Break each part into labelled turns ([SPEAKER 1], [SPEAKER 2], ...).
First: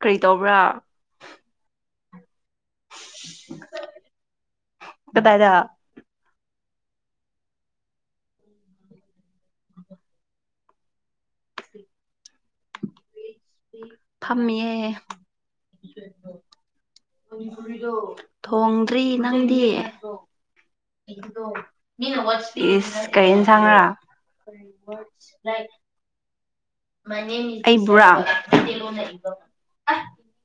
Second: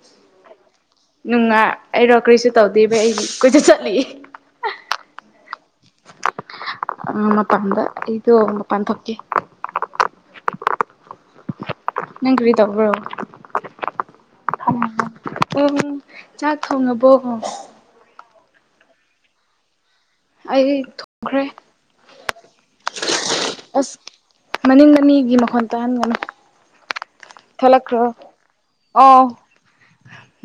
[SPEAKER 1] ꯀꯔꯤ ꯇꯧꯕ꯭ꯔꯥ
[SPEAKER 2] ꯅꯨꯡꯉꯥꯏ ꯑꯩꯔꯣ ꯀꯔꯤꯁꯨ ꯇꯧꯗꯦꯕ ꯑꯩ ꯀꯨꯁꯨ ꯆꯠꯂꯤꯑꯦ
[SPEAKER 1] ꯀꯗꯥꯥꯏꯗ
[SPEAKER 2] ꯃꯄꯥꯟꯗ ꯑꯩꯗꯣ ꯃꯄꯥꯟ ꯊꯣꯛꯀꯦ ꯅꯪ ꯀꯔꯤ ꯇꯧꯕꯔꯣ
[SPEAKER 1] ꯐꯝꯃꯤꯌꯦ
[SPEAKER 2] ꯎ ꯆꯥꯛ ꯊꯣꯡꯉꯕꫭ
[SPEAKER 1] ꯊꯣꯡꯗ꯭ꯔꯤ ꯅꯪꯗꯤ
[SPEAKER 2] ꯑꯩ ꯊꯣꯡꯈ꯭ꯔꯦ
[SPEAKER 1] ꯏꯁ ꯀꯩ ꯏꯟꯁꯥꯡꯂ
[SPEAKER 2] ꯃꯅꯤꯡ ꯃꯅꯤꯒꯤ ꯃꯈꯣꯟ ꯇꯥꯍꯟꯒꯅꯨ
[SPEAKER 1] ꯑꯩꯕꯨꯔ
[SPEAKER 2] ꯊꯣꯛꯂꯛꯈ꯭ꯔꯣ ꯑꯣ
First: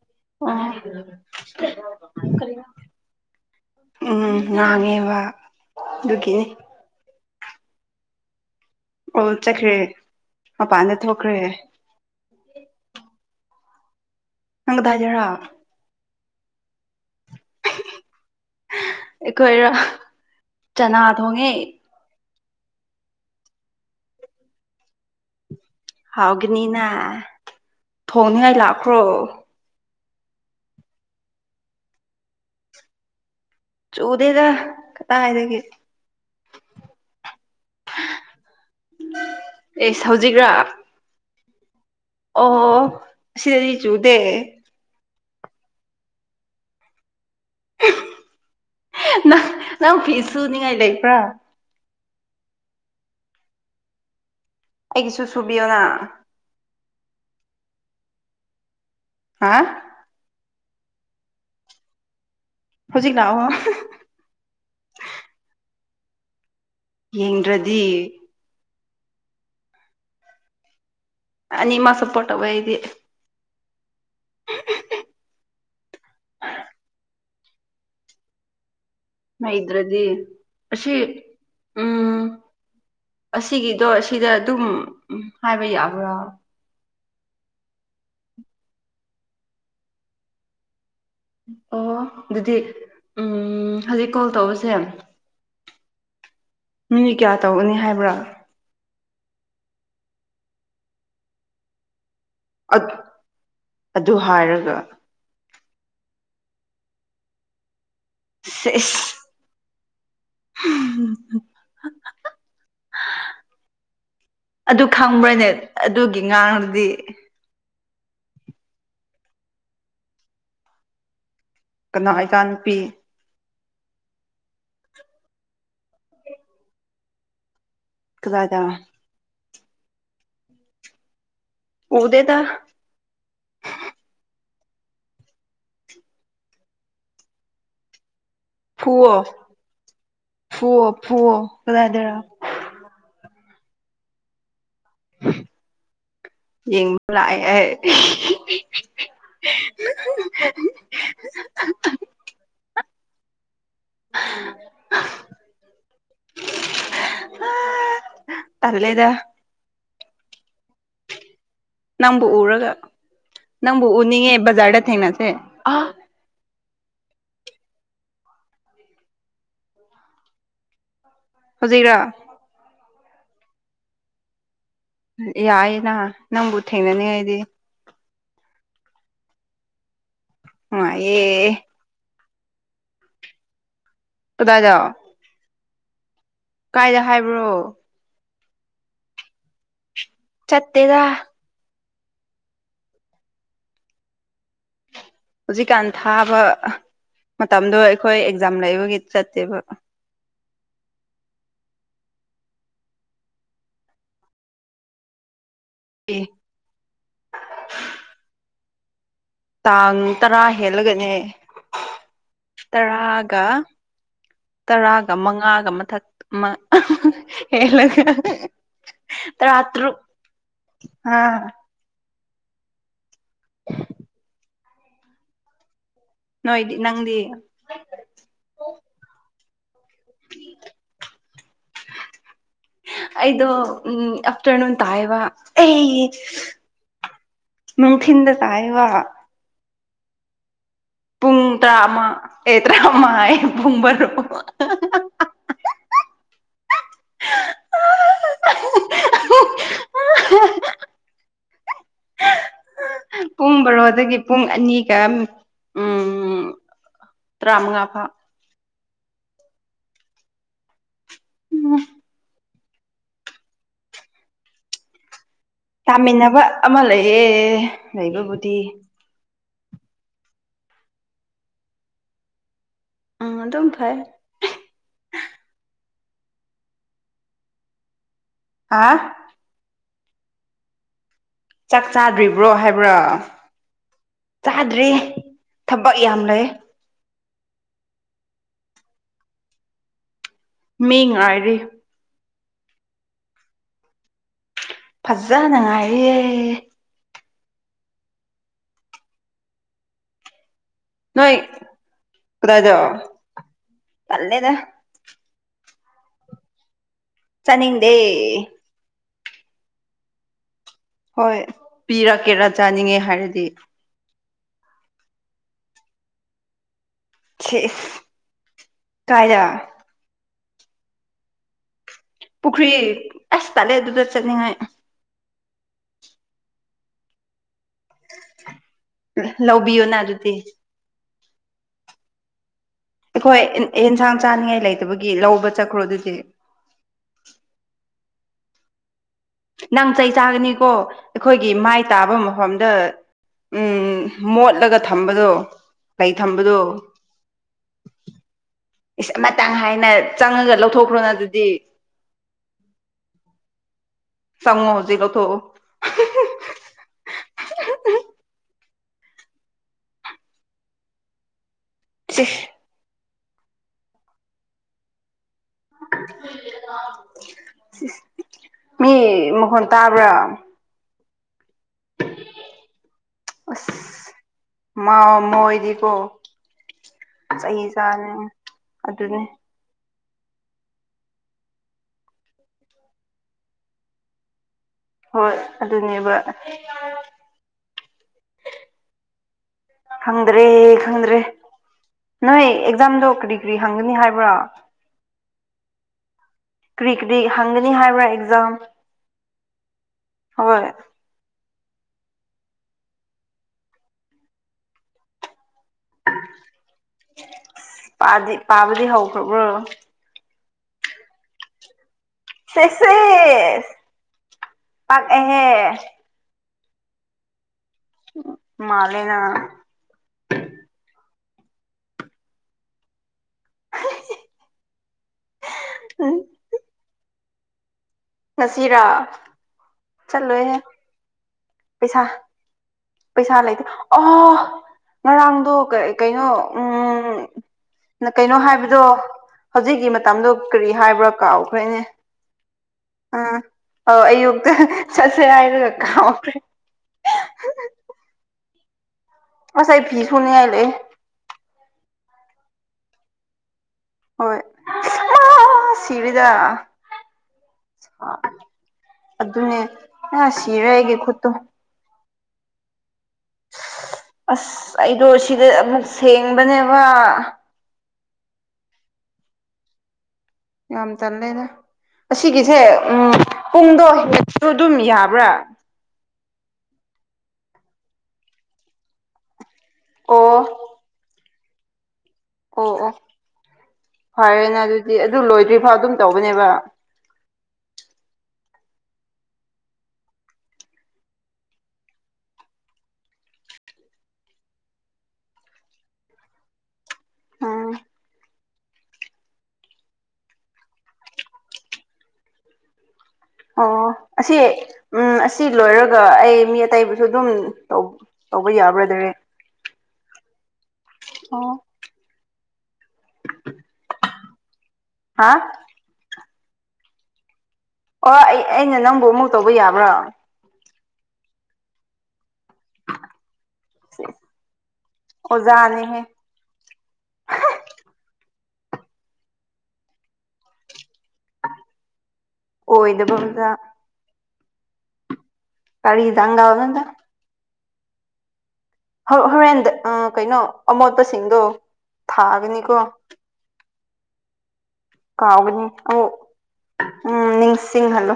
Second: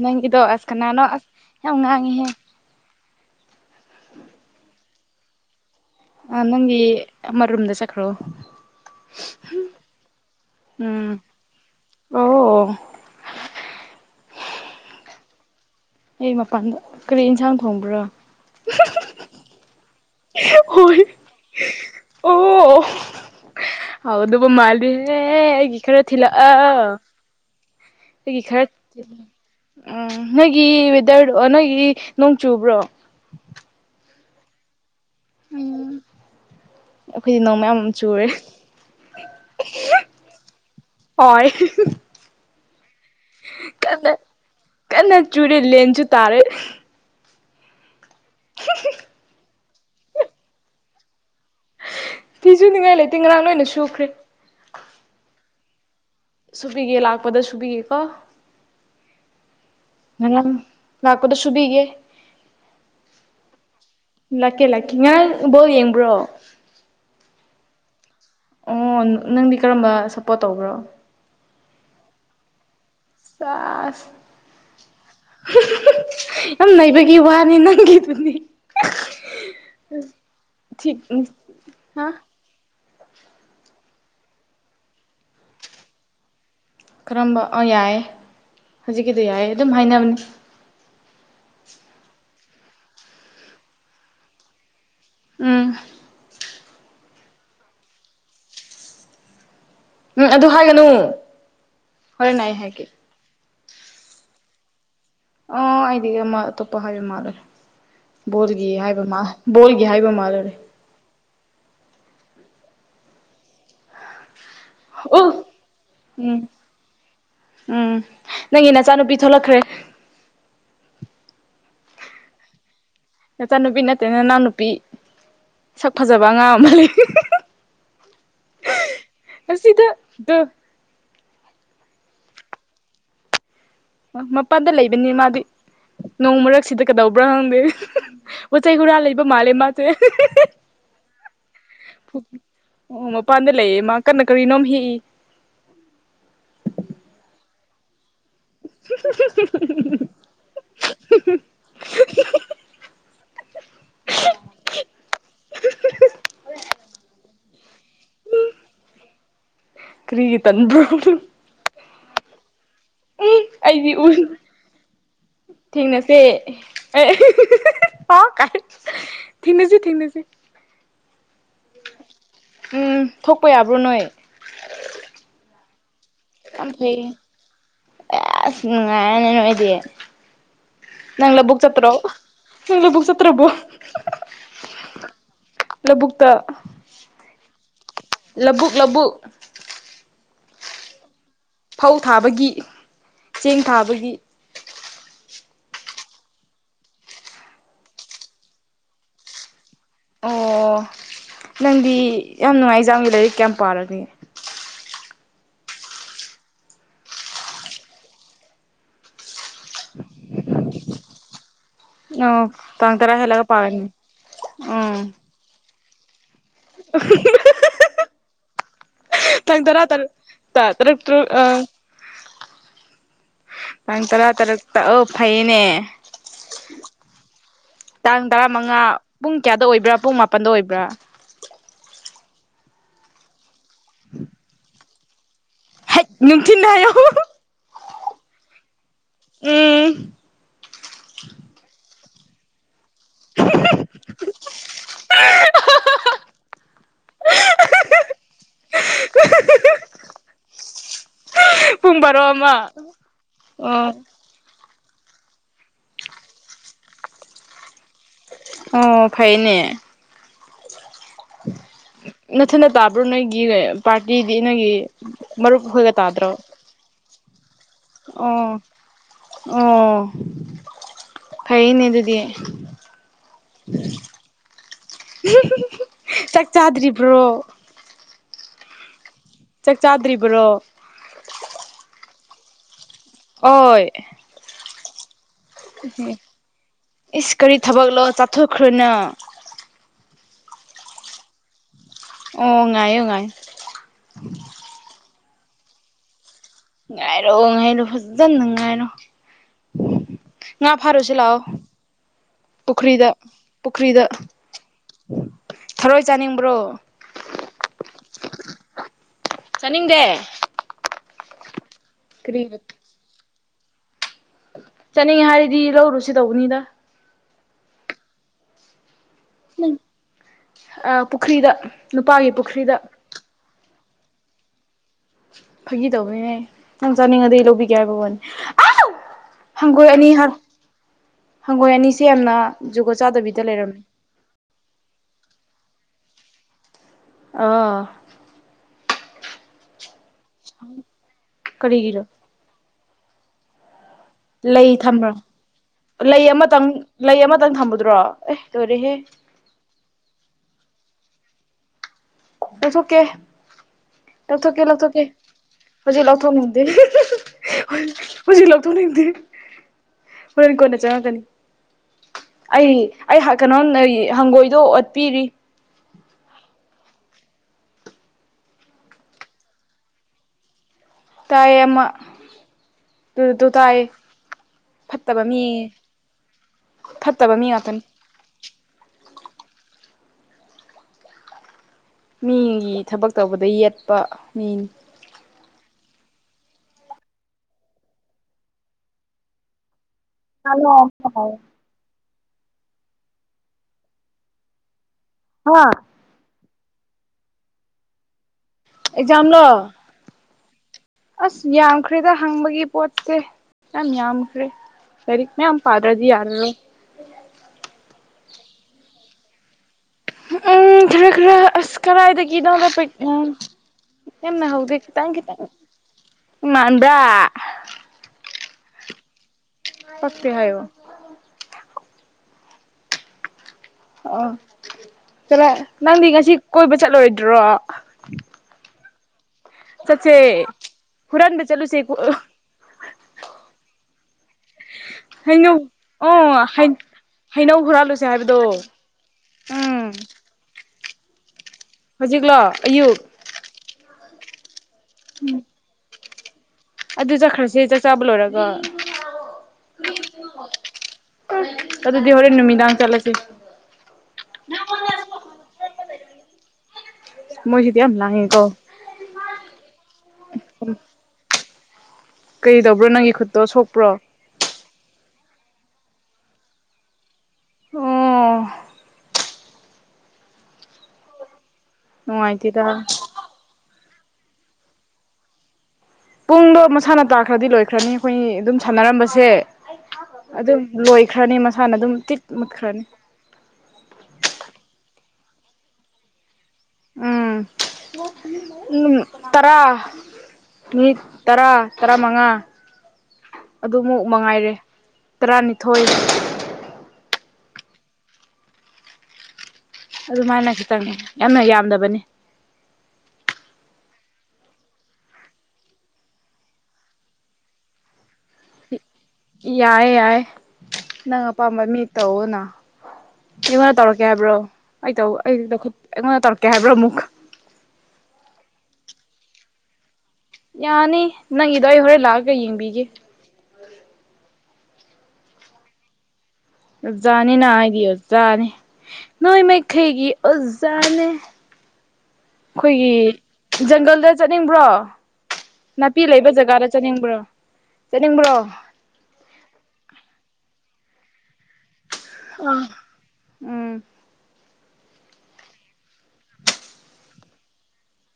[SPEAKER 2] ꯅꯪꯒꯤꯗꯣ ꯑꯁ ꯀꯅꯥꯅꯣ ꯑꯁ ꯌꯥꯝ ꯉꯥꯡꯉꯦꯍꯦ
[SPEAKER 1] ꯎꯝ ꯉꯥꯡꯉꯦꯕ
[SPEAKER 2] ꯑ
[SPEAKER 1] ꯑꯗꯨꯒꯤꯅꯤ
[SPEAKER 2] ꯅꯪꯒꯤ ꯑꯃꯔꯨꯝꯗ ꯆꯠꯈ꯭ꯔꯣ
[SPEAKER 1] ꯑꯣ ꯆꯠꯈ꯭ꯔꯦ ꯃꯄꯥꯟꯗ
[SPEAKER 2] ꯎꯝ
[SPEAKER 1] ꯊꯣꯛꯈ꯭ꯔꯦ
[SPEAKER 2] ꯑꯣ
[SPEAKER 1] ꯅꯪꯗꯥꯗꯔꯥ
[SPEAKER 2] ꯑꯩ ꯃꯄꯥꯟꯗ ꯀꯔꯤ ꯏꯟꯁꯥꯡ ꯊꯣꯡꯕ꯭ꯔꯥ
[SPEAKER 1] ꯑꯩꯈꯣꯏꯔ ꯆꯅꯥ
[SPEAKER 2] ꯍꫭꯏ
[SPEAKER 1] ꯊꯣꯡꯉꯦ
[SPEAKER 2] ꯑꯣ ꯍꯥꯎꯗꯨꯕꯨ ꯃꯥꯜꯂꯦꯍꯦ ꯑꯩꯒꯤ ꯈꯔ
[SPEAKER 1] ꯍꯥꯎꯒꯅꯤꯅ
[SPEAKER 2] ꯊꯤꯟꯂꯛꯑꫭ ꯑꯩꯒꯤ
[SPEAKER 1] ꯊꯣꯡꯅꯤꯉꯥꯏ
[SPEAKER 2] ꯈꯔ
[SPEAKER 1] ꯂꯥꯛꯈ꯭ꯔꯣ
[SPEAKER 2] ꯎꯝ ꯅꯣꯢꯒꯤ ꯋꯦꯗꯔꯗꫭ ꯅꯣꯢꯒꯤ ꯅꯣꯡ ꯆꯨꯕ꯭ꯔꯣ
[SPEAKER 1] ꯆꯨꯗꯦꯗ ꯀꯗꯥꯏꯗꯒꯤ
[SPEAKER 2] ꯑꯩꯈꯣꯏꯗꯤ ꯅꯣꯡꯃ ꯌꯥꯝ ꯆꯨꯔꯦ
[SPEAKER 1] ꯑꯦꯁ
[SPEAKER 2] ꯍꯣꯏ
[SPEAKER 1] ꯑꯣꯍꯣ ꯁꯤꯗꯗꯤ
[SPEAKER 2] ꯀꯟꯅ
[SPEAKER 1] ꯆꯨꯗꯦ
[SPEAKER 2] ꯀꯟꯅ ꯆꯨꯨꯔꯦ ꯂꯦꯟꯁꯨ ꯇꯥꯔꯦ
[SPEAKER 1] ꯎ
[SPEAKER 2] ꯍꯍ
[SPEAKER 1] ꯅꯪ ꯅꯪ ꯐꯤꯁꯨꯨꯅꯤꯡꯉꯥꯏ ꯂꯩꯕ꯭ꯔꯥ
[SPEAKER 2] ꯐꯤꯖꯨꯅꯤꯡꯉꯥꯏ ꯂꯩꯇꯦ ꯉꯔꯥꯡ ꯂꯣꯏꯅ ꯁꯨꯈ꯭ꯔꯦ
[SPEAKER 1] ꯑꯩꯒꯤꯁꯨ ꯁꯨꯕꯤꯌꯣꯅ
[SPEAKER 2] ꯁꯨꯕꯤꯒꯦ ꯂꯥꯛꯄꯗ ꯁꯨꯕꯤꯒꯦꯀꯣ
[SPEAKER 1] ꯍꯥ
[SPEAKER 2] ꯉꯅꯝ ꯂꯥꯛꯄꯗ ꯁꯨꯕꯤꯒꯦ
[SPEAKER 1] ꯍꯧꯖꯤꯛ ꯂꯥꯛꯑꯣ
[SPEAKER 2] ꯂꯥꯛꯀꯦ ꯂꯥꯛꯀꯦ ꯉꯔꯥꯡ ꯕꫭꯜ ꯌꯦꯡꯕ꯭ꯔꯣ
[SPEAKER 1] ꯌꯦꯡꯗ꯭ꯔꯗꯤ
[SPEAKER 2] ꯑꯣ ꯅꯪꯗꯤ ꯀꯔꯝꯕ ꯁꯞꯄꯣꯔꯠ ꯇꯧꯕ꯭ꯔꯣ
[SPEAKER 1] ꯑꯅꯤꯃꯛ ꯁꯄꯣꯔꯠ ꯇꯧꯋꯦ ꯑꯩꯗꯤ
[SPEAKER 2] ꯁꯥꯥꯁ ꯌꯥꯝ ꯅꯩꯕꯒꯤ ꯋꯥꯅꯤ ꯅꯪꯒꯤꯗꯨꯗꯤ
[SPEAKER 1] ꯅꯩꯗ꯭ꯔꯗꯤ
[SPEAKER 2] ꯊꯤ
[SPEAKER 1] ꯑꯁꯤ
[SPEAKER 2] ꯍꯥ
[SPEAKER 1] ꯎꯝ ꯑꯁꯤꯒꯤꯗꯣ ꯑꯁꯤꯗ ꯑꯗꯨꯝ ꯍꯥꯏꯕ ꯌꯥꯕ꯭ꯔꯥ
[SPEAKER 2] ꯀꯔꯝꯕ ꯑꫭ ꯌꯥꯏ ꯍꯧꯖꯤꯛꯀꯤꯗꯨ ꯌꯥꯏꯌꯦ ꯑꯗꯨꯝ ꯍꯥꯏꯅꯕꯅꯤ
[SPEAKER 1] ꯑꯣ ꯑꯗꯨꯗꯤ ꯎꯝ ꯍꯧꯖꯤꯛ ꯀꯣꯜ ꯇꯧꯕꯁꯦ
[SPEAKER 2] ꯎꯝ
[SPEAKER 1] ꯃꯤꯅꯤꯠ ꯀꯌꯥ ꯇꯧꯒꯅꯤ ꯍꯥꯏꯕ꯭ꯔꯥ
[SPEAKER 2] ꯎꯝ ꯑꯗꯨ ꯍꯥꯏꯒꯅꯨ ꯍꯣꯔꯦꯟ ꯑꯩ ꯍꯥꯏꯒꯦ
[SPEAKER 1] ꯑꯗꯨ ꯍꯥꯏꯔꯒ
[SPEAKER 2] ꯑꯣ ꯑꯩꯗꯤ ꯑꯃ ꯑꯇꯣꯞꯄ ꯍꯥꯏꯕ ꯃꯥꯜꯂꯨꯔꯦ ꯕꯣꯜꯒꯤ ꯍꯥꯏꯕ
[SPEAKER 1] ꯁꯦꯁ
[SPEAKER 2] ꯃꯥꯜꯂꯦ ꯕꯣꯜꯒꯤ ꯍꯥꯏꯕ ꯃꯥꯥꯜꯂꯨꯔꯦ
[SPEAKER 1] [unintelligible] ꯑꯗꯨ
[SPEAKER 2] ꯎ
[SPEAKER 1] ꯈꯪꯕ꯭ꯔꯅꯦ ꯑꯗꯨꯒꯤ
[SPEAKER 2] ꯎꯝ
[SPEAKER 1] ꯉꯥꯡꯗꯨꯗꯤ
[SPEAKER 2] ꯎꯝ ꯅꯪꯒꯤ ꯅꯆꯥꯅꯨꯄꯤ ꯊꯣꯛꯂꯛꯈ꯭ꯔꯦ
[SPEAKER 1] ꯀꯅꯥ ꯏꯆꯥ ꯅꯨꯨꯄꯤ
[SPEAKER 2] ꯅꯆꯥꯅꯨꯄꯤ ꯅꯠꯇꯦꯅ ꯅꯅꯥꯎꯅ ꯅꯨꯄꯤ ꯁꯛ ꯐꯖꯕ ꯑꯉꯥꯡ ꯑꯃ ꯂꯩ
[SPEAKER 1] ꯀꯗꯥꯏꯗ
[SPEAKER 2] ꯑꯁꯤꯗ ꯇꯨ
[SPEAKER 1] ꯎꯗꯦꯗ
[SPEAKER 2] ꯃꯄꯥꯟꯗ ꯂꯩꯕꯅꯤ ꯃꯥꯗꯤ ꯅꯣꯡ ꯃꯔꯛꯁꯤꯗ ꯀꯩꯗꯧꯕ꯭ꯔꯥ ꯈꯪꯗꯦ ꯄꯣꯠ ꯆꯩ ꯍꯨꯔꯥꯟ
[SPEAKER 1] ꯐꯨꯑꯣ
[SPEAKER 2] ꯂꯤꯕ ꯃꯥꯜꯂꯦ ꯃꯥꯁꯦ
[SPEAKER 1] ꯐꯨꯋꯣ ꯐꯨꯋꯣ ꯀꯗꯥꯏꯗꯔ
[SPEAKER 2] ꯎꯝ ꯃꯄꯥꯟꯗ ꯂꯩꯌꯦ ꯃꯥ ꯀꯟꯅꯥ ꯀꯔꯤꯅꯣꯝꯃ ꯍꯦꯛꯏ
[SPEAKER 1] ꯌꯦꯡꯕ ꯂꯥꯛꯑꯦ ꯑꯩ
[SPEAKER 2] [unintelligible]
[SPEAKER 1] [unintelligible] [unintelligible] [unintelligible] ꯑꯥ ꯇꯜꯂꯤꯗ
[SPEAKER 2] ꯀ꯭ꯔꯤꯒꯤ ꯇꯟꯕꯔꫭ
[SPEAKER 1] ꯅꯪꯕꯨ ꯎꯔꯒ
[SPEAKER 2] ꯎꯝ
[SPEAKER 1] ꯅꯪꯕꯨ
[SPEAKER 2] ꯑꯩꯗꯤ ꯎ
[SPEAKER 1] ꯎꯅꯤꯡꯉꯦ ꯕꯖꯥꯔꯗ ꯊꯦꯡꯅꯁꯦ ꯑꯥ
[SPEAKER 2] ꯄꯦ ꯑꯩ ꯍꯥꯎ ꯀꯥꯏ ꯊꯦꯡꯅꯁꯦ ꯊꯦꯡꯅꯁꯦ
[SPEAKER 1] ꯍꯧꯖꯤꯛꯔ
[SPEAKER 2] ꯎꯝ ꯊꯣꯛꯄ ꯌꯥꯕ꯭ꯔꯣ ꯅꯣꯏ
[SPEAKER 1] ꯌꯥꯏꯅꯥ
[SPEAKER 2] ꯌꯥꯝ ꯐꯩꯅꯦ ꯆꯦꯁ ꯅꯨꯡꯉꯥꯏꯔꯦꯅꯦ ꯅꯣꯏꯗꯤ
[SPEAKER 1] ꯅꯨꯡꯉꯥꯏꯌꯦ
[SPEAKER 2] ꯅꯪ ꯄꯨꯕꯨꯛ ꯆꯠꯄꯗꫭ ꯅꯪ ꯂꯕꯨꯛ ꯆꯠꯇꯔꯕꫭ
[SPEAKER 1] ꯀꯗꯥꯏꯗ
[SPEAKER 2] ꯂꯕꯨꯛꯇ
[SPEAKER 1] ꯀꯥꯏꯗ ꯍꯥꯏꯕ꯭ꯔꯣ
[SPEAKER 2] ꯂꯧꯕꯨꯛ ꯂꯧꯕꯨꯛ
[SPEAKER 1] ꯆꯠꯇꯦꯗ
[SPEAKER 2] ꯐꯧ ꯊꯥꯕꯒꯤ ꯆꯦꯡ ꯊꯥꯕꯒꯤ
[SPEAKER 1] ꯍꯧꯖꯤꯛꯀꯥꯟ ꯊꯥꯕ ꯃꯇꯝꯗꯣ ꯑꯩꯈꯣꯏ ꯑꯦꯛꯖꯥꯝ ꯂꯩꯕꯒꯤ ꯆꯠꯇꯦꯕ
[SPEAKER 2] ꯑꯣ ꯅꯪꯗꯤ ꯌꯥꯝ ꯅꯨꯡꯉꯥꯏ ꯑꯦꯛꯖꯝꯒꯤ ꯂꯥꯏꯔꯤꯛ ꯀꯌꯥꯝ ꯄꯥꯔꯒꯦ
[SPEAKER 1] ꯑꯦ ꯇꯥꯡ ꯇꯔꯥ ꯍꯦꯜꯂꯒꯅꯦ
[SPEAKER 2] ꯑꯣ ꯇꯥꯡ ꯇꯔꯥ
[SPEAKER 1] ꯇꯔꯥꯒ
[SPEAKER 2] ꯍꯦꯜꯂꯒ ꯄꯥꯔꯅꯤ ꯎꯝ
[SPEAKER 1] ꯇꯔꯥꯒ ꯃꯉꯥꯒ ꯃꯊꯛ ꯑꯃ ꯍꯦꯛꯂꯛꯀꯦ
[SPEAKER 2] ꯇꯥꯡ ꯇꯔꯥ ꯇꯔꯨꯛ ꯇ ꯇꯔꯨꯛ ꯇꯔꯨꯛ
[SPEAKER 1] ꯑꯥ
[SPEAKER 2] ꯑ ꯇꯥꯡ ꯇꯔꯥ ꯇꯔꯨꯛꯇ ꯑꫭ ꯐꯩꯅꯦ
[SPEAKER 1] ꯅꯣꯏꯗꯤ ꯅꯪꯗꯤ
[SPEAKER 2] ꯇꯥꯡ ꯇꯔꯥ ꯃꯪꯉꯥ ꯄꯨꯡ ꯀꯌꯥꯗ ꯑꯣꯏꯕ꯭ꯔꯥ ꯄꯨꯡ ꯃꯥꯄꯟꯗ ꯑꯣꯏꯕ꯭ꯔꯥ
[SPEAKER 1] ꯑꯩꯗꫭ ꯎꯝ ꯑꯥꯞꯇꯔꯅꯨꯟ ꯇꯥꯏꯋꯦꯕ ꯑꯩ
[SPEAKER 2] ꯍꯠ ꯅꯨꯡꯊꯤꯟ ꯍꯥꯏꯌꯣ
[SPEAKER 1] ꯅꯨꯡꯊꯤꯟꯗ ꯇꯥꯏꯋꯦꯕ
[SPEAKER 2] ꯎꯝ
[SPEAKER 1] ꯄꯨꯡ ꯇꯔꯥ ꯑꯃ ꯑꯦ ꯇꯔꯥꯡꯉ ꯌꯩ ꯑꫭ ꯄꯨꯡ ꯕꯔꯣ
[SPEAKER 2] [unintelligible]
[SPEAKER 1] [unintelligible]
[SPEAKER 2] [unintelligible] ꯄꯨꯡ ꯕꯔꯣ ꯑꯃ
[SPEAKER 1] ꯄꯨꯡ
[SPEAKER 2] ꯑꯣ
[SPEAKER 1] ꯕꯥꯔꯣꯗꯒꯤ ꯄꯨꯡ ꯑꯅꯤꯒ ꯎꯝ ꯇꯔꯥꯃꯉꯥ ꯐꯥꯎ
[SPEAKER 2] ꯑꯣ ꯐꯩꯅꯦ
[SPEAKER 1] ꯎꯝ
[SPEAKER 2] ꯅꯊꯟꯅ ꯄꯕ꯭ꯔꯣ ꯅꯣꯏꯒꯤ ꯄꯥꯔꯇꯤꯗꯤ ꯅꯣꯏꯒꯤ ꯃꯔꯨꯞ ꯈꯣꯏꯒ ꯇꯥꯗ꯭ꯔꯣ
[SPEAKER 1] ꯄꯥꯃꯤꯟꯅꯕ ꯑꯃ ꯂꯩꯌꯦ ꯂꯩꯕꯕꯨꯗꯤ
[SPEAKER 2] ꯑꯣ ꯑꯣ ꯐꯩꯌꯦꯅꯦ ꯑꯗꯨꯗꯤ
[SPEAKER 1] ꯑꯪ ꯑꯗꯨꯝ ꯐꯩꯌꯦ
[SPEAKER 2] ꯆꯥꯛ ꯆꯥꯗ꯭ꯔꯤꯕ꯭ꯔꯣ
[SPEAKER 1] ꯑꯥ
[SPEAKER 2] ꯆꯥꯛ ꯆꯥꯗ꯭ꯔꯤꯕ꯭ꯔꯣ
[SPEAKER 1] ꯆꯥꯛ ꯆꯥꯗ꯭ꯔꯤꯕ꯭ꯔꯣ ꯍꯥꯏꯕ꯭ꯔꯥ
[SPEAKER 2] ꯑꯣꯏ
[SPEAKER 1] ꯆꯥꯗ꯭ꯔꯤ ꯊꯕꯛ ꯌꯥꯝ ꯂꯩ
[SPEAKER 2] ꯏꯁ ꯀꯔꯤ ꯊꯕꯛ ꯂꯣ ꯆꯥꯊꯣꯛꯈ꯭ꯔꯣꯅ
[SPEAKER 1] ꯃꯤꯡ ꯉꯥꯏꯔꯤ
[SPEAKER 2] ꯑꯣ ꯉꯥꯏꯌꯣ ꯉꯥꯏꯌꯣ
[SPEAKER 1] ꯐꯥꯖꯥꯅ ꯉꯥꯏꯔꯤꯌꯦ
[SPEAKER 2] ꯉꯥꯏꯔꯣ ꯉꯥꯏꯔꯣ ꯐꯖꯥꯅ ꯉꯥꯏꯔꯣ ꯉꯥ ꯐꯥꯔꯨꯁꯤ
[SPEAKER 1] ꯅꯣꯏ
[SPEAKER 2] ꯂꯥꯛꯑꯣ
[SPEAKER 1] ꯀꯗꯥꯏꯗ
[SPEAKER 2] ꯄꯨꯈ꯭ꯔꯤꯗ ꯄꯨꯈ꯭ꯔꯤꯗ
[SPEAKER 1] ꯇꯜꯂꯦꯗ
[SPEAKER 2] ꯊꯔꯣꯏ ꯆꯥꯅꯤꯡꯕ꯭ꯔꯣ
[SPEAKER 1] ꯆꯅꯤꯡꯗꯦ
[SPEAKER 2] ꯆꯥꯅꯤꯡꯗꯦ
[SPEAKER 1] ꯍꯣꯏ
[SPEAKER 2] ꯀꯔꯤ
[SPEAKER 1] ꯄꯤꯔꯛꯀꯦꯔꯥ ꯆꯥꯅꯤꯡꯉꯦ ꯍꯥꯏꯔꯗꯤ
[SPEAKER 2] ꯆꯥꯅꯤꯡꯉꯦ ꯍꯥꯏꯔꯗꯤ ꯂꯧꯔꯨꯁꯤ ꯇꯧꯕꯅꯤꯗ
[SPEAKER 1] ꯈꯦ ꯀꯥꯏꯗ
[SPEAKER 2] ꯑꯥ ꯄꯨꯈ꯭ꯔꯤꯗ ꯅꯨꯄꯥꯒꯤ
[SPEAKER 1] ꯄꯨꯈ꯭ꯔꯤ
[SPEAKER 2] ꯄꯨꯈ꯭ꯔꯤꯗ
[SPEAKER 1] ꯑꯁ ꯇꯠꯂꯦ ꯑꯗꯨꯗ ꯆꯠꯅꯤꯡꯉꯥꯏ
[SPEAKER 2] ꯐꯥꯒꯤꯇꯧꯕꯅꯦ ꯅꯪ ꯆꯥꯅꯤꯡꯉꯗꯤ ꯑꯩ ꯂꯧꯕꯤ [unintelligible] ꯍꯪꯒꯣꯏ
[SPEAKER 1] ꯂꯧꯕꯤꯌꯣꯅ
[SPEAKER 2] ꯑꯅꯤ
[SPEAKER 1] ꯑꯗꯨꯗꯤ
[SPEAKER 2] ꯍꯪꯒꯣꯏ ꯑꯅꯤꯁꯦ ꯌꯥꯝꯅ ꯖꯨꯒꯣꯠ
[SPEAKER 1] ꯑꯩꯈꯣꯏ
[SPEAKER 2] ꯆꯥꯗꯕꯤꯗ ꯂꯩꯔꯝꯃꯤ
[SPEAKER 1] ꯑꯦꯟꯁꯥꯡ ꯆꯥꯅꯤꯡꯉꯥꯏ ꯂꯩꯇꯕꯒꯤ ꯂꯧꯕ ꯆꯠꯈ꯭ꯔꯣ ꯑꯗꯨꯗꯤ
[SPEAKER 2] ꯑꯣ
[SPEAKER 1] ꯅꯪ ꯆꯩ ꯆꯥꯒꯅꯤꯀꯣ ꯑꯩꯈꯣꯏꯒꯤ ꯃꯥꯏ
[SPEAKER 2] ꯀꯔꯤꯒꯤꯔꯣ
[SPEAKER 1] ꯇꯥꯕ ꯃꯐꯝꯗ ꯎꯝ
[SPEAKER 2] ꯂꯩ
[SPEAKER 1] ꯃꯣꯠꯂꯒ
[SPEAKER 2] ꯊꯝꯕ꯭ꯔꯣ
[SPEAKER 1] ꯊꯝꯕꯗꯣ
[SPEAKER 2] ꯂꯩ ꯑꯃꯇꯪ ꯂꯩ ꯑꯃꯇꯪ ꯊꯝꯝꯕꯗ꯭ꯔꯣ ꯑꯦ ꯀꯣꯏꯔꯦꯍꯦ
[SPEAKER 1] ꯈꯤꯇꯥꯡ ꯍꯥꯏꯅ ꯆꯪꯉꯒ ꯂꯧꯊꯣꯛꯈ꯭ꯔꯣꯅ ꯑꯗꯨꯗꯤ
[SPEAKER 2] ꯂꯧꯊꯣꯛꯀꯦ ꯂꯧꯊꯣꯛꯀꯦ
[SPEAKER 1] ꯆꯪꯉꯣ ꯍꯧꯖꯤꯛ
[SPEAKER 2] ꯂꯧꯊꯣꯛꯀꯦ
[SPEAKER 1] ꯂꯧꯊꯣꯛꯑꯣ
[SPEAKER 2] ꯍꯧꯖꯤ ꯂ ꯊꯣꯡꯅꯤ ꯍ ꯍꯧꯖꯤ ꯂ ꯊꯅꯤ ꯍ ꯍꯅꯅꯤ ꯀꯣꯟꯅ ꯆꯥꯉꯒꯅꯤ
[SPEAKER 1] ꯁꯤ
[SPEAKER 2] ꯑꯩ ꯑꯩ ꯀꯩꯅꯣ ꯍꯪꯒꯣꯏꯗꯣ ꯑꯣꯠꯄꯤꯔꯤ
[SPEAKER 1] ꯃꯤ ꯃꯈꯣꯟ ꯇꯥꯕ꯭ꯔꯥ
[SPEAKER 2] ꯇꯥꯌꯦ ꯑꯃ ꯇ ꯇꯨ
[SPEAKER 1] ꯑꯁ
[SPEAKER 2] ꯇꯥꯌꯦꯦ
[SPEAKER 1] ꯃꯥ ꯃꯣꯏꯗꯤꯀꯣ
[SPEAKER 2] ꯐꯠꯇꯕ ꯃꯤ ꯉꯥꯛꯇꯅꯤ
[SPEAKER 1] ꯆꯍꯤꯆꯥꯥꯅꯦ ꯑꯗꯨꯅꯤ
[SPEAKER 2] ꯃꯤꯒꯤ ꯊꯕꯛ ꯇꯧꯕꯗ ꯌꯦꯠꯄ ꯃꯤ
[SPEAKER 1] ꯍꯣꯏ ꯑꯗꯨꯅꯦꯕ ꯈꯪꯗ꯭ꯔꯦ
[SPEAKER 2] ꯍꯥ
[SPEAKER 1] ꯈꯪꯗ꯭ꯔꯦ ꯅꯣꯏ ꯑꯦꯛꯖꯥꯝꯗꯣ ꯀꯔꯤ ꯀꯔꯤ ꯍꯪꯒꯅꯤ ꯍꯥꯏꯕ꯭ꯔꯥ
[SPEAKER 2] ꯍꯥ
[SPEAKER 1] ꯀ꯭ꯔꯤ ꯀꯔꯤ ꯍꯪꯒꯅꯤ ꯍꯥꯏꯕ꯭ꯔꯥ ꯑꯦꯛꯖꯥꯝ
[SPEAKER 2] ꯑꯦꯛꯖꯝꯂꯣ
[SPEAKER 1] ꯍꯣꯏ
[SPEAKER 2] ꯑꯁ ꯌꯥꯝꯈ꯭ꯔꯦꯗ ꯍꯪꯕꯒꯤ ꯄꯣꯠꯁꯦ ꯌꯥꯝ ꯌꯥꯝꯈ꯭ꯔꯦ ꯁꯔꯤꯛꯅꯦ ꯌꯥꯝ ꯄꯥꯗ꯭ꯔꯗꯤ ꯌꯥꯔꯔꯣ
[SPEAKER 1] ꯗꯤ ꯄꯥꯕꯗꯤ ꯍꯧꯈ꯭ꯔꯕ꯭ꯔꯣ
[SPEAKER 2] ꯎꯝ ꯈꯔ ꯈꯔ ꯑꯁ ꯀꯔꯥꯏꯗꯒꯤ ꯏꯒ
[SPEAKER 1] ꯁꯦꯁꯦ
[SPEAKER 2] ꯄꯃ ꯍꯕ ꯊꯦꯡꯀꯤ ꯊ
[SPEAKER 1] ꯄꯥꯛꯑꯦꯍꯦ
[SPEAKER 2] ꯃꯗ
[SPEAKER 1] ꯃꯥꯂꯦꯅ
[SPEAKER 2] ꯄꯁꯄꯤ ꯍꯥꯏ ꯑꯣ ꯆꯂ ꯅꯪꯗꯤ
[SPEAKER 1] ꯎꯝ
[SPEAKER 2] ꯉꯁꯤ ꯀꯣꯏꯕ ꯆꯠꯂꯣꯏꯗ꯭ꯔꯣ
[SPEAKER 1] ꯉꯁꯤꯔꯥ
[SPEAKER 2] ꯆꯠꯁꯦ
[SPEAKER 1] ꯆꯠꯂꯣꯏꯍꯦ
[SPEAKER 2] ꯍꯨꯔꯟꯗ ꯆꯂꯨꯁꯤꯦ
[SPEAKER 1] ꯄꯩꯁꯥ ꯄꯩꯁꯥ ꯑꯂꯇ ꯑ ꯉꯔꯥꯡꯗꯣ
[SPEAKER 2] ꯍꯩꯅꯧ
[SPEAKER 1] ꯀꯩꯅꯣ
[SPEAKER 2] ꯑꯣ ꯍꯩꯅꯧ ꯍꯨꯔꯥꯜꯂꯨꯁꯦ
[SPEAKER 1] ꯎꯝ ꯀꯩꯅꯣ ꯍꯥꯏꯕꯗꯣ ꯍꯧꯖꯤꯛꯀꯤ
[SPEAKER 2] ꯎꯝ
[SPEAKER 1] ꯃꯇꯝꯗꯣ ꯀꯔꯤ ꯍꯥꯏꯕ꯭ꯔꯥ ꯀꯥꯎꯈ꯭ꯔꯦꯅꯦ
[SPEAKER 2] ꯍꯧꯖꯤꯛꯂꯣ ꯑꯌꯨꯛ
[SPEAKER 1] ꯎꯝ ꯑꯧ ꯑꯌꯨꯛꯇ ꯆꯠꯁꯦ ꯍꯥꯏꯔꯒ ꯀꯥ꯭ꯔꯦ
[SPEAKER 2] ꯑꯗꯨ ꯆꯠꯈ꯭ꯔꯁꯦ ꯆꯥꯛ ꯆꯥꯕ ꯂꯣꯏꯔꯒ ꯑ
[SPEAKER 1] ꯑꯁ ꯑꯩ ꯐꯤ ꯁꯨꯅꯤꯡꯉꯥꯏ ꯂꯩ
[SPEAKER 2] ꯑꯗꯨꯗꯤ ꯍꯣꯔꯦꯟ ꯅꯨꯃꯤꯗꯥ ꯆꯂꯁꯤ
[SPEAKER 1] ꯍꯣꯏ ꯁꯤꯔꯤꯗ
[SPEAKER 2] ꯃꯣꯏꯁꯨꯗꯤ ꯌꯥꯝ ꯂꯉꯦ ꯀꯣ
[SPEAKER 1] ꯑꯗꯨꯅꯦ ꯅ ꯁꯤꯔ ꯑꯩꯒꯦ ꯈꯨꯠꯇꯣ
[SPEAKER 2] ꯀꯩ ꯇꯧꯕ꯭ꯔꯣ ꯅꯪꯒꯤ ꯈꯨꯠꯇꯣ ꯁꯣꯛꯄ꯭ꯔꯣ
[SPEAKER 1] ꯑꯁ ꯑꯩꯗꯣ ꯁꯤꯗ ꯑꯃꯨꯛ ꯁꯦꯡꯕꯅꯦꯕ
[SPEAKER 2] ꯑꯣ
[SPEAKER 1] ꯌꯥꯝ ꯇꯜꯂꯦꯗ ꯑꯁꯤꯒꯤꯁꯦ
[SPEAKER 2] ꯅꯨꯡꯉꯥꯏꯇꯦꯗ
[SPEAKER 1] ꯎꯝ ꯄꯨꯡꯗꯣꯃꯤꯠꯁꯨ ꯑꯗꯨꯝ ꯌꯥꯕ꯭ꯔꯥ
[SPEAKER 2] ꯄꯨꯡꯗꯣ ꯃꯁꯥꯅ ꯇꯥꯈ꯭ꯔꯗꯤ ꯂꯣꯏꯈ꯭ꯔꯅꯤ ꯑꯩꯈꯣꯏꯅꯤ ꯑꯗꯨꯝ ꯁꯥꯟꯅꯔꯝꯕꯁꯦ
[SPEAKER 1] ꯑꯣ
[SPEAKER 2] ꯑꯗꯨꯝ ꯂꯣꯏꯈ꯭ꯔꯅꯤ ꯃꯁꯥꯅ ꯑꯗꯨꯝ ꯇꯤꯛ
[SPEAKER 1] ꯑꯣ ꯑꯣ ꯐꯔꯦꯅꯦ ꯑꯗꯨꯗꯤ ꯑꯗꯨ ꯂꯣꯏꯗ꯭ꯔꯤꯐꯥꯎ ꯑꯗꯨꯝ ꯇꯧꯕꯅꯦꯕ
[SPEAKER 2] ꯎꯝ ꯎꯝ ꯇꯔꯥ ꯃꯤ ꯇꯔꯥ ꯇꯔꯥꯃꯉꯥ ꯑꯗꯨꯃꯨꯛ ꯃꯉꯥꯏꯔꯦ ꯇꯔꯥꯅꯤꯊꯣꯏ
[SPEAKER 1] ꯑꯥ
[SPEAKER 2] ꯑꯗꯨꯃꯥꯏꯅ ꯈꯤꯇꯪꯅꯤ ꯌꯥꯝꯅ ꯌꯥꯝꯗꯕꯅꯤ
[SPEAKER 1] ꯑꯣ ꯑꯁꯤ ꯎꯝ ꯑꯁꯤ ꯂꯣꯏꯔꯒ ꯑꯩ ꯃꯤ ꯑꯇꯩꯕꯨꯁꯨ ꯑꯗꯨꯝ ꯇꯧꯕ ꯇꯧꯕ ꯌꯥꯕ꯭ꯔꯥꯗꯔ
[SPEAKER 2] ꯌꯥꯏ ꯌꯥꯏ ꯅꯪ ꯑꯄꯥꯝꯕ
[SPEAKER 1] ꯑꯣ
[SPEAKER 2] ꯃꯤ ꯇꯑꯣꯅ ꯑꯩꯉꯣꯟꯗ ꯇꯧꯔꯛꯀꯦ ꯍꯥꯏꯕ꯭ꯔꯣ ꯑꯩ ꯇꯧ
[SPEAKER 1] ꯍꯥ
[SPEAKER 2] ꯑꯩ ꯑꯩꯉꯣꯟꯅ ꯇꯧꯔꯀꯦ ꯍꯥꯏꯕ꯭ꯔꯣ ꯑꯃꯨꯛ
[SPEAKER 1] ꯑꯣ ꯑꯩ ꯑꯩꯅ ꯅꯪꯕꯨ ꯑꯃꯨꯛ ꯇꯧꯕ ꯌꯥꯕ꯭ꯔꯣ
[SPEAKER 2] ꯌꯥꯅꯤ ꯅꯪ ꯏꯗꯋꯥꯏ ꯍꯣꯔꯦꯟ ꯂꯥꯛꯑꯒ ꯌꯦꯡꯕꯤꯒꯦ
[SPEAKER 1] ꯑꯣꯖꯥꯅꯤ ꯍꯦ
[SPEAKER 2] ꯅꯤ ꯅ ꯍꯥꯏꯗꯤ ꯆꯥꯅꯤ ꯅꯣꯏ ꯃꯈꯩꯒꯤ ꯑꯣꯖꯥꯅꯦ ꯑꯩꯈꯣꯏꯒꯤ
[SPEAKER 1] ꯑꯣꯏꯗꯕ ꯑꯣꯖꯥ
[SPEAKER 2] ꯖꯪꯒꯜꯗ ꯆꯠꯅꯤꯡꯕ꯭ꯔꯣ ꯅꯥꯄꯤ
[SPEAKER 1] ꯀꯔꯤ
[SPEAKER 2] ꯂꯩꯕ ꯖꯒꯥꯗ
[SPEAKER 1] ꯗꯥꯡꯒꯜꯅꯣꯗ
[SPEAKER 2] ꯆꯠꯅꯤꯡꯕ꯭ꯔꯣ ꯆꯠꯅꯤꯡꯕ꯭ꯔꯣ
[SPEAKER 1] ꯍꯣꯔꯦꯟꯗ ꯀꯩꯅꯣ ꯑꯃꯣꯠꯄꯁꯤꯡꯗꯣ
[SPEAKER 2] ꯑꯥ
[SPEAKER 1] ꯊꯥꯒꯅꯤꯀꯣ
[SPEAKER 2] ꯎꯝ
[SPEAKER 1] ꯀꯥꯎꯒꯅꯤ ꯑꯣ ꯎꯝ ꯅꯤꯡꯁꯤꯡꯍꯜꯂꯣ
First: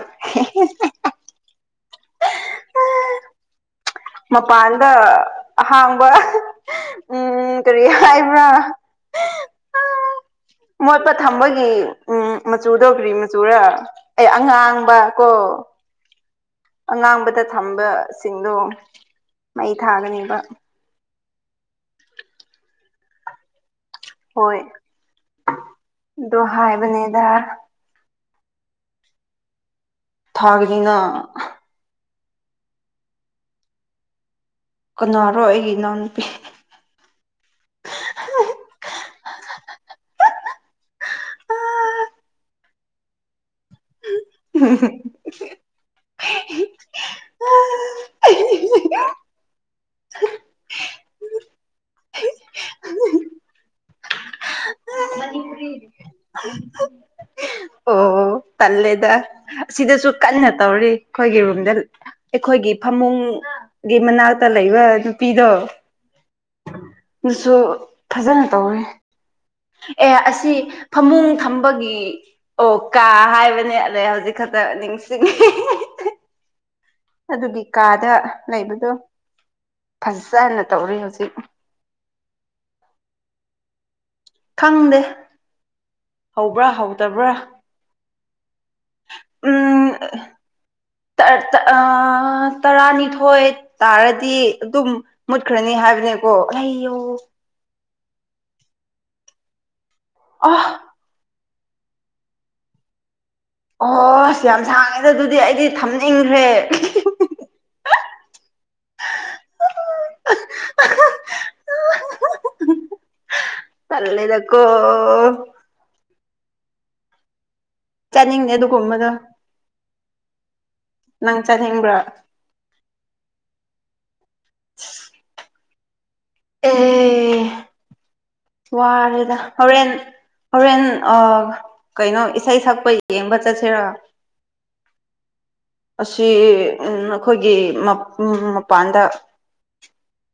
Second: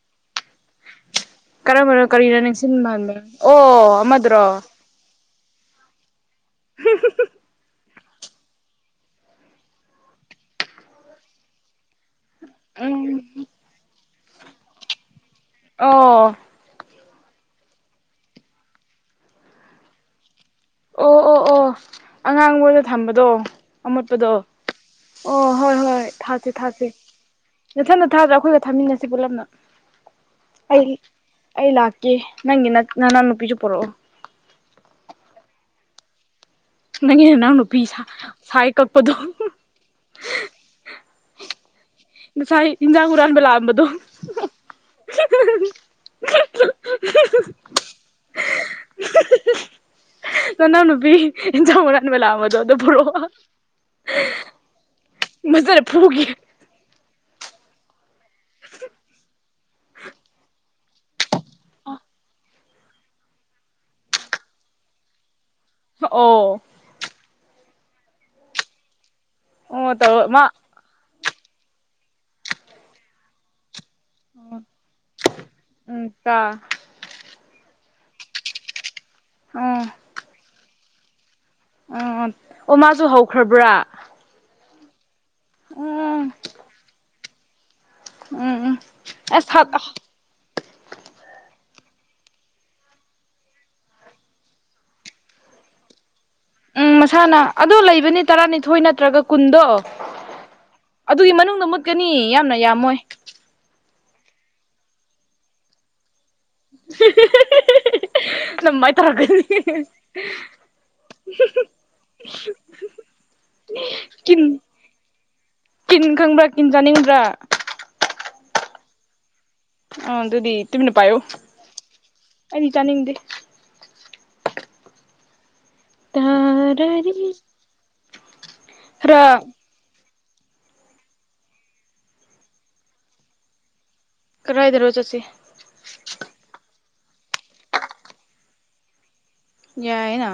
[SPEAKER 2] ꯀꯔꯝꯕꯅꯣ ꯀꯔꯤꯅꯣ ꯅꯤꯡꯁꯤꯡꯟꯕ ꯃꯥꯟꯕ ꯑꯣ ꯑꯃꯗꯨꯔꯣ
[SPEAKER 1] ꯃꯄꯥꯟꯗ ꯑꯍꯥꯡꯕ ꯎꯝ ꯀꯔꯤ ꯍꯥꯏ ꯃꯣꯏꯠꯄ ꯊꯝꯕꯒꯤ ꯎꯝ ꯃꯆꯨꯗꯧꯈ꯭ꯔꯤ
[SPEAKER 2] ꯎꯝ
[SPEAKER 1] ꯃꯆꯨꯔ ꯑꯦ ꯑꯉꯥꯡꯕ ꯀꯣ
[SPEAKER 2] ꯑꯣ
[SPEAKER 1] ꯑꯉꯥꯡꯕꯗ ꯊꯝꯕꯁꯤꯡꯗꯣ ꯃꯩ ꯊꯥꯒꯅꯦꯕ
[SPEAKER 2] ꯑꯣ ꯑꯣ ꯑꯣ ꯑꯉꯥꯡ ꯃꯗ ꯊꯝꯕꯗꯣ ꯑꯃꯣꯠꯄꯗꯣ
[SPEAKER 1] ꯍꯣꯏ
[SPEAKER 2] ꯑꯣ ꯍꯣꯏ ꯍꯣꯏ
[SPEAKER 1] ꯑꯗꯣ
[SPEAKER 2] ꯊꯥꯥꯁꯦ ꯊꯥꯥꯁꯦ
[SPEAKER 1] ꯍꯥꯏꯕꯅꯦꯗ
[SPEAKER 2] ꯅꯠꯊꯠ ꯅꯠꯥꯗꯔ꯭ꯔ ꯑꯩꯈꯒ ꯊꯝꯃꯤꯟꯅꯁꯤ ꯄꯨꯂꯞꯅ
[SPEAKER 1] ꯊꯒꯅꯤꯅ
[SPEAKER 2] ꯑꯩ ꯑꯩ ꯂꯥꯛꯀꯦ ꯅꯪꯒꯤ ꯅꯅꯥꯎ ꯅꯨꯄꯤꯁꯨ ꯄꯨꯔꯛꯑꯣ
[SPEAKER 1] ꯀꯅꯥꯔꯣ ꯑꯩꯒꯤ ꯏꯅꯥꯎꯅꯨꯄꯤ
[SPEAKER 2] ꯅꯪ ꯅ ꯅꯎ ꯅꯨꯄꯤ ꯁꯥꯏ ꯀꯛꯄꯗꯣ ꯥꯏ ꯏꯟꯖꯒꯔꯥꯟꯕꯕꯂ ꯑꯝꯕꯗꯨ
[SPEAKER 1] ꯍ
[SPEAKER 2] [unintelligible] ꯅꯅꯥꯎ ꯅꯨꯄꯤ ꯏꯟꯖꯥꯎ ꯃꯥꯟꯕ ꯃꯦꯂꯕꯗꯨ ꯑ ꯑꯗꯨ ꯄꯨꯔꯛꯑꯣ ꯃꯖꯅ ꯐꯨꯈꯤ
[SPEAKER 1] ꯎ ꯑꯣ ꯇꯜꯂꯦꯗ ꯑꯁꯤꯗꯁꯨ ꯀꯟꯅ ꯇꯧꯔꯤ ꯑꯩꯈꯣꯏꯒꯤ ꯔꯨꯝꯗ ꯑꯩꯈꯣꯏꯒꯤ ꯐꯃꯨꯡꯒꯤ ꯃꯅꯥꯛꯇ ꯂꯩꯕ ꯅꯨꯄꯤꯗꯣ
[SPEAKER 2] ꯑꯣ
[SPEAKER 1] ꯑꯗꯨꯁꯨ ꯐꯖꯅ ꯇꯧꯋꯦ
[SPEAKER 2] ꯑꯣ
[SPEAKER 1] ꯑꯦ
[SPEAKER 2] ꯇꯧꯔ ꯃꯥ
[SPEAKER 1] ꯑꯁꯤ ꯐꯃꯨꯡ ꯊꯝꯕꯒꯤ ꯑꯣ ꯀꯥ ꯍꯥꯏꯕꯅꯦ ꯑ ꯍꯧꯖꯤꯛ ꯍꯧꯖꯤꯛ ꯈꯛꯇ ꯅꯤꯡꯁꯤꯡꯉꯤ
[SPEAKER 2] ꯇ
[SPEAKER 1] ꯑꯗꯨꯒꯤ ꯀꯥꯗ ꯂꯩꯕꯗꯣ
[SPEAKER 2] ꯑꯣ
[SPEAKER 1] ꯐꯖꯅ ꯇꯧꯔꯤ ꯍꯧꯖꯤꯛ
[SPEAKER 2] ꯎꯝ ꯑꯣ ꯃꯥꯁꯨ ꯍꯧꯈ꯭ꯔꯕ꯭ꯔꯥ
[SPEAKER 1] ꯈꯪꯗꯦ
[SPEAKER 2] ꯎꯝ
[SPEAKER 1] ꯍꯧꯕ꯭ꯔꯥ ꯍꯧꯗꯕ꯭ꯔꯥ
[SPEAKER 2] ꯎꯝ ꯎꯝ ꯑꯐꯛ
[SPEAKER 1] ꯎꯝ ꯇꯔꯥꯅꯤꯊꯣꯏ ꯇꯥꯔꯗꯤ ꯑꯗꯨꯝ ꯃꯨꯠꯈ꯭ꯔꯅꯤ ꯍꯥꯏꯕꯅꯤ
[SPEAKER 2] ꯎꯝ ꯃꯁꯥꯅ ꯑꯗ ꯂꯩꯕꯅꯤ ꯇꯔꯥꯅꯤꯊꯣꯏ ꯅꯠꯇ꯭ꯔꯒ ꯀꯨꯟꯗꯣ
[SPEAKER 1] ꯑꯍ
[SPEAKER 2] ꯑꯗꯨꯒꯤ ꯃꯅꯨꯡꯗ ꯃꯨꯠꯀꯅꯤ ꯌꯥꯝꯅ ꯌꯥꯝꯃꯣꯏ
[SPEAKER 1] ꯑꯣꯁ ꯌꯥꯝ ꯁꯥꯡꯉꯦꯗ ꯑꯗꯨꯗꯤ ꯑꯩꯗꯤ ꯊꯝꯅꯤꯡꯈ꯭ꯔꯦ
[SPEAKER 2] ꯅꯝꯃꯥꯏ ꯇꯧꯔꯒꯅꯤ ꯀꯤꯟ
[SPEAKER 1] ꯇꯂꯦꯗꯀꯣ
[SPEAKER 2] ꯀꯤꯟ ꯈꯪꯕ꯭ꯔꯥ ꯀꯤꯟ ꯆꯥꯅꯤꯡꯕ꯭ꯔꯥ
[SPEAKER 1] ꯆꯠꯅꯤꯡꯉꯦ ꯑꯗꯨꯀꯨꯝꯕꯗꯣ
[SPEAKER 2] ꯑꯥ ꯑꯗꯨꯗꯤ ꯇꯨꯃꯤꯟꯅ ꯄꯥꯏꯌꯣ
[SPEAKER 1] ꯆꯠꯅꯤꯡꯕ꯭ꯔꯥ
[SPEAKER 2] ꯑꯩꯗꯤ ꯆꯥꯅꯤꯡꯗꯦ
[SPEAKER 1] ꯑꯦ
[SPEAKER 2] ꯈꯔ
[SPEAKER 1] ꯋꯥꯔꯦꯗ ꯍꯣꯔꯦꯟ ꯍꯣꯔꯦꯟ ꯀꯩꯅꯣ ꯏꯁꯩ ꯁꯛꯄ ꯌꯦꯡꯕ ꯆꯠꯁꯤꯔ
[SPEAKER 2] ꯀꯗꯥꯏꯗꯅꯣ ꯖꯠꯁꯤ
[SPEAKER 1] ꯑꯁꯤ ꯑꯩꯈꯣꯏꯒꯤ ꯃꯄꯥꯟꯗ
[SPEAKER 2] ꯌꯥꯏꯅ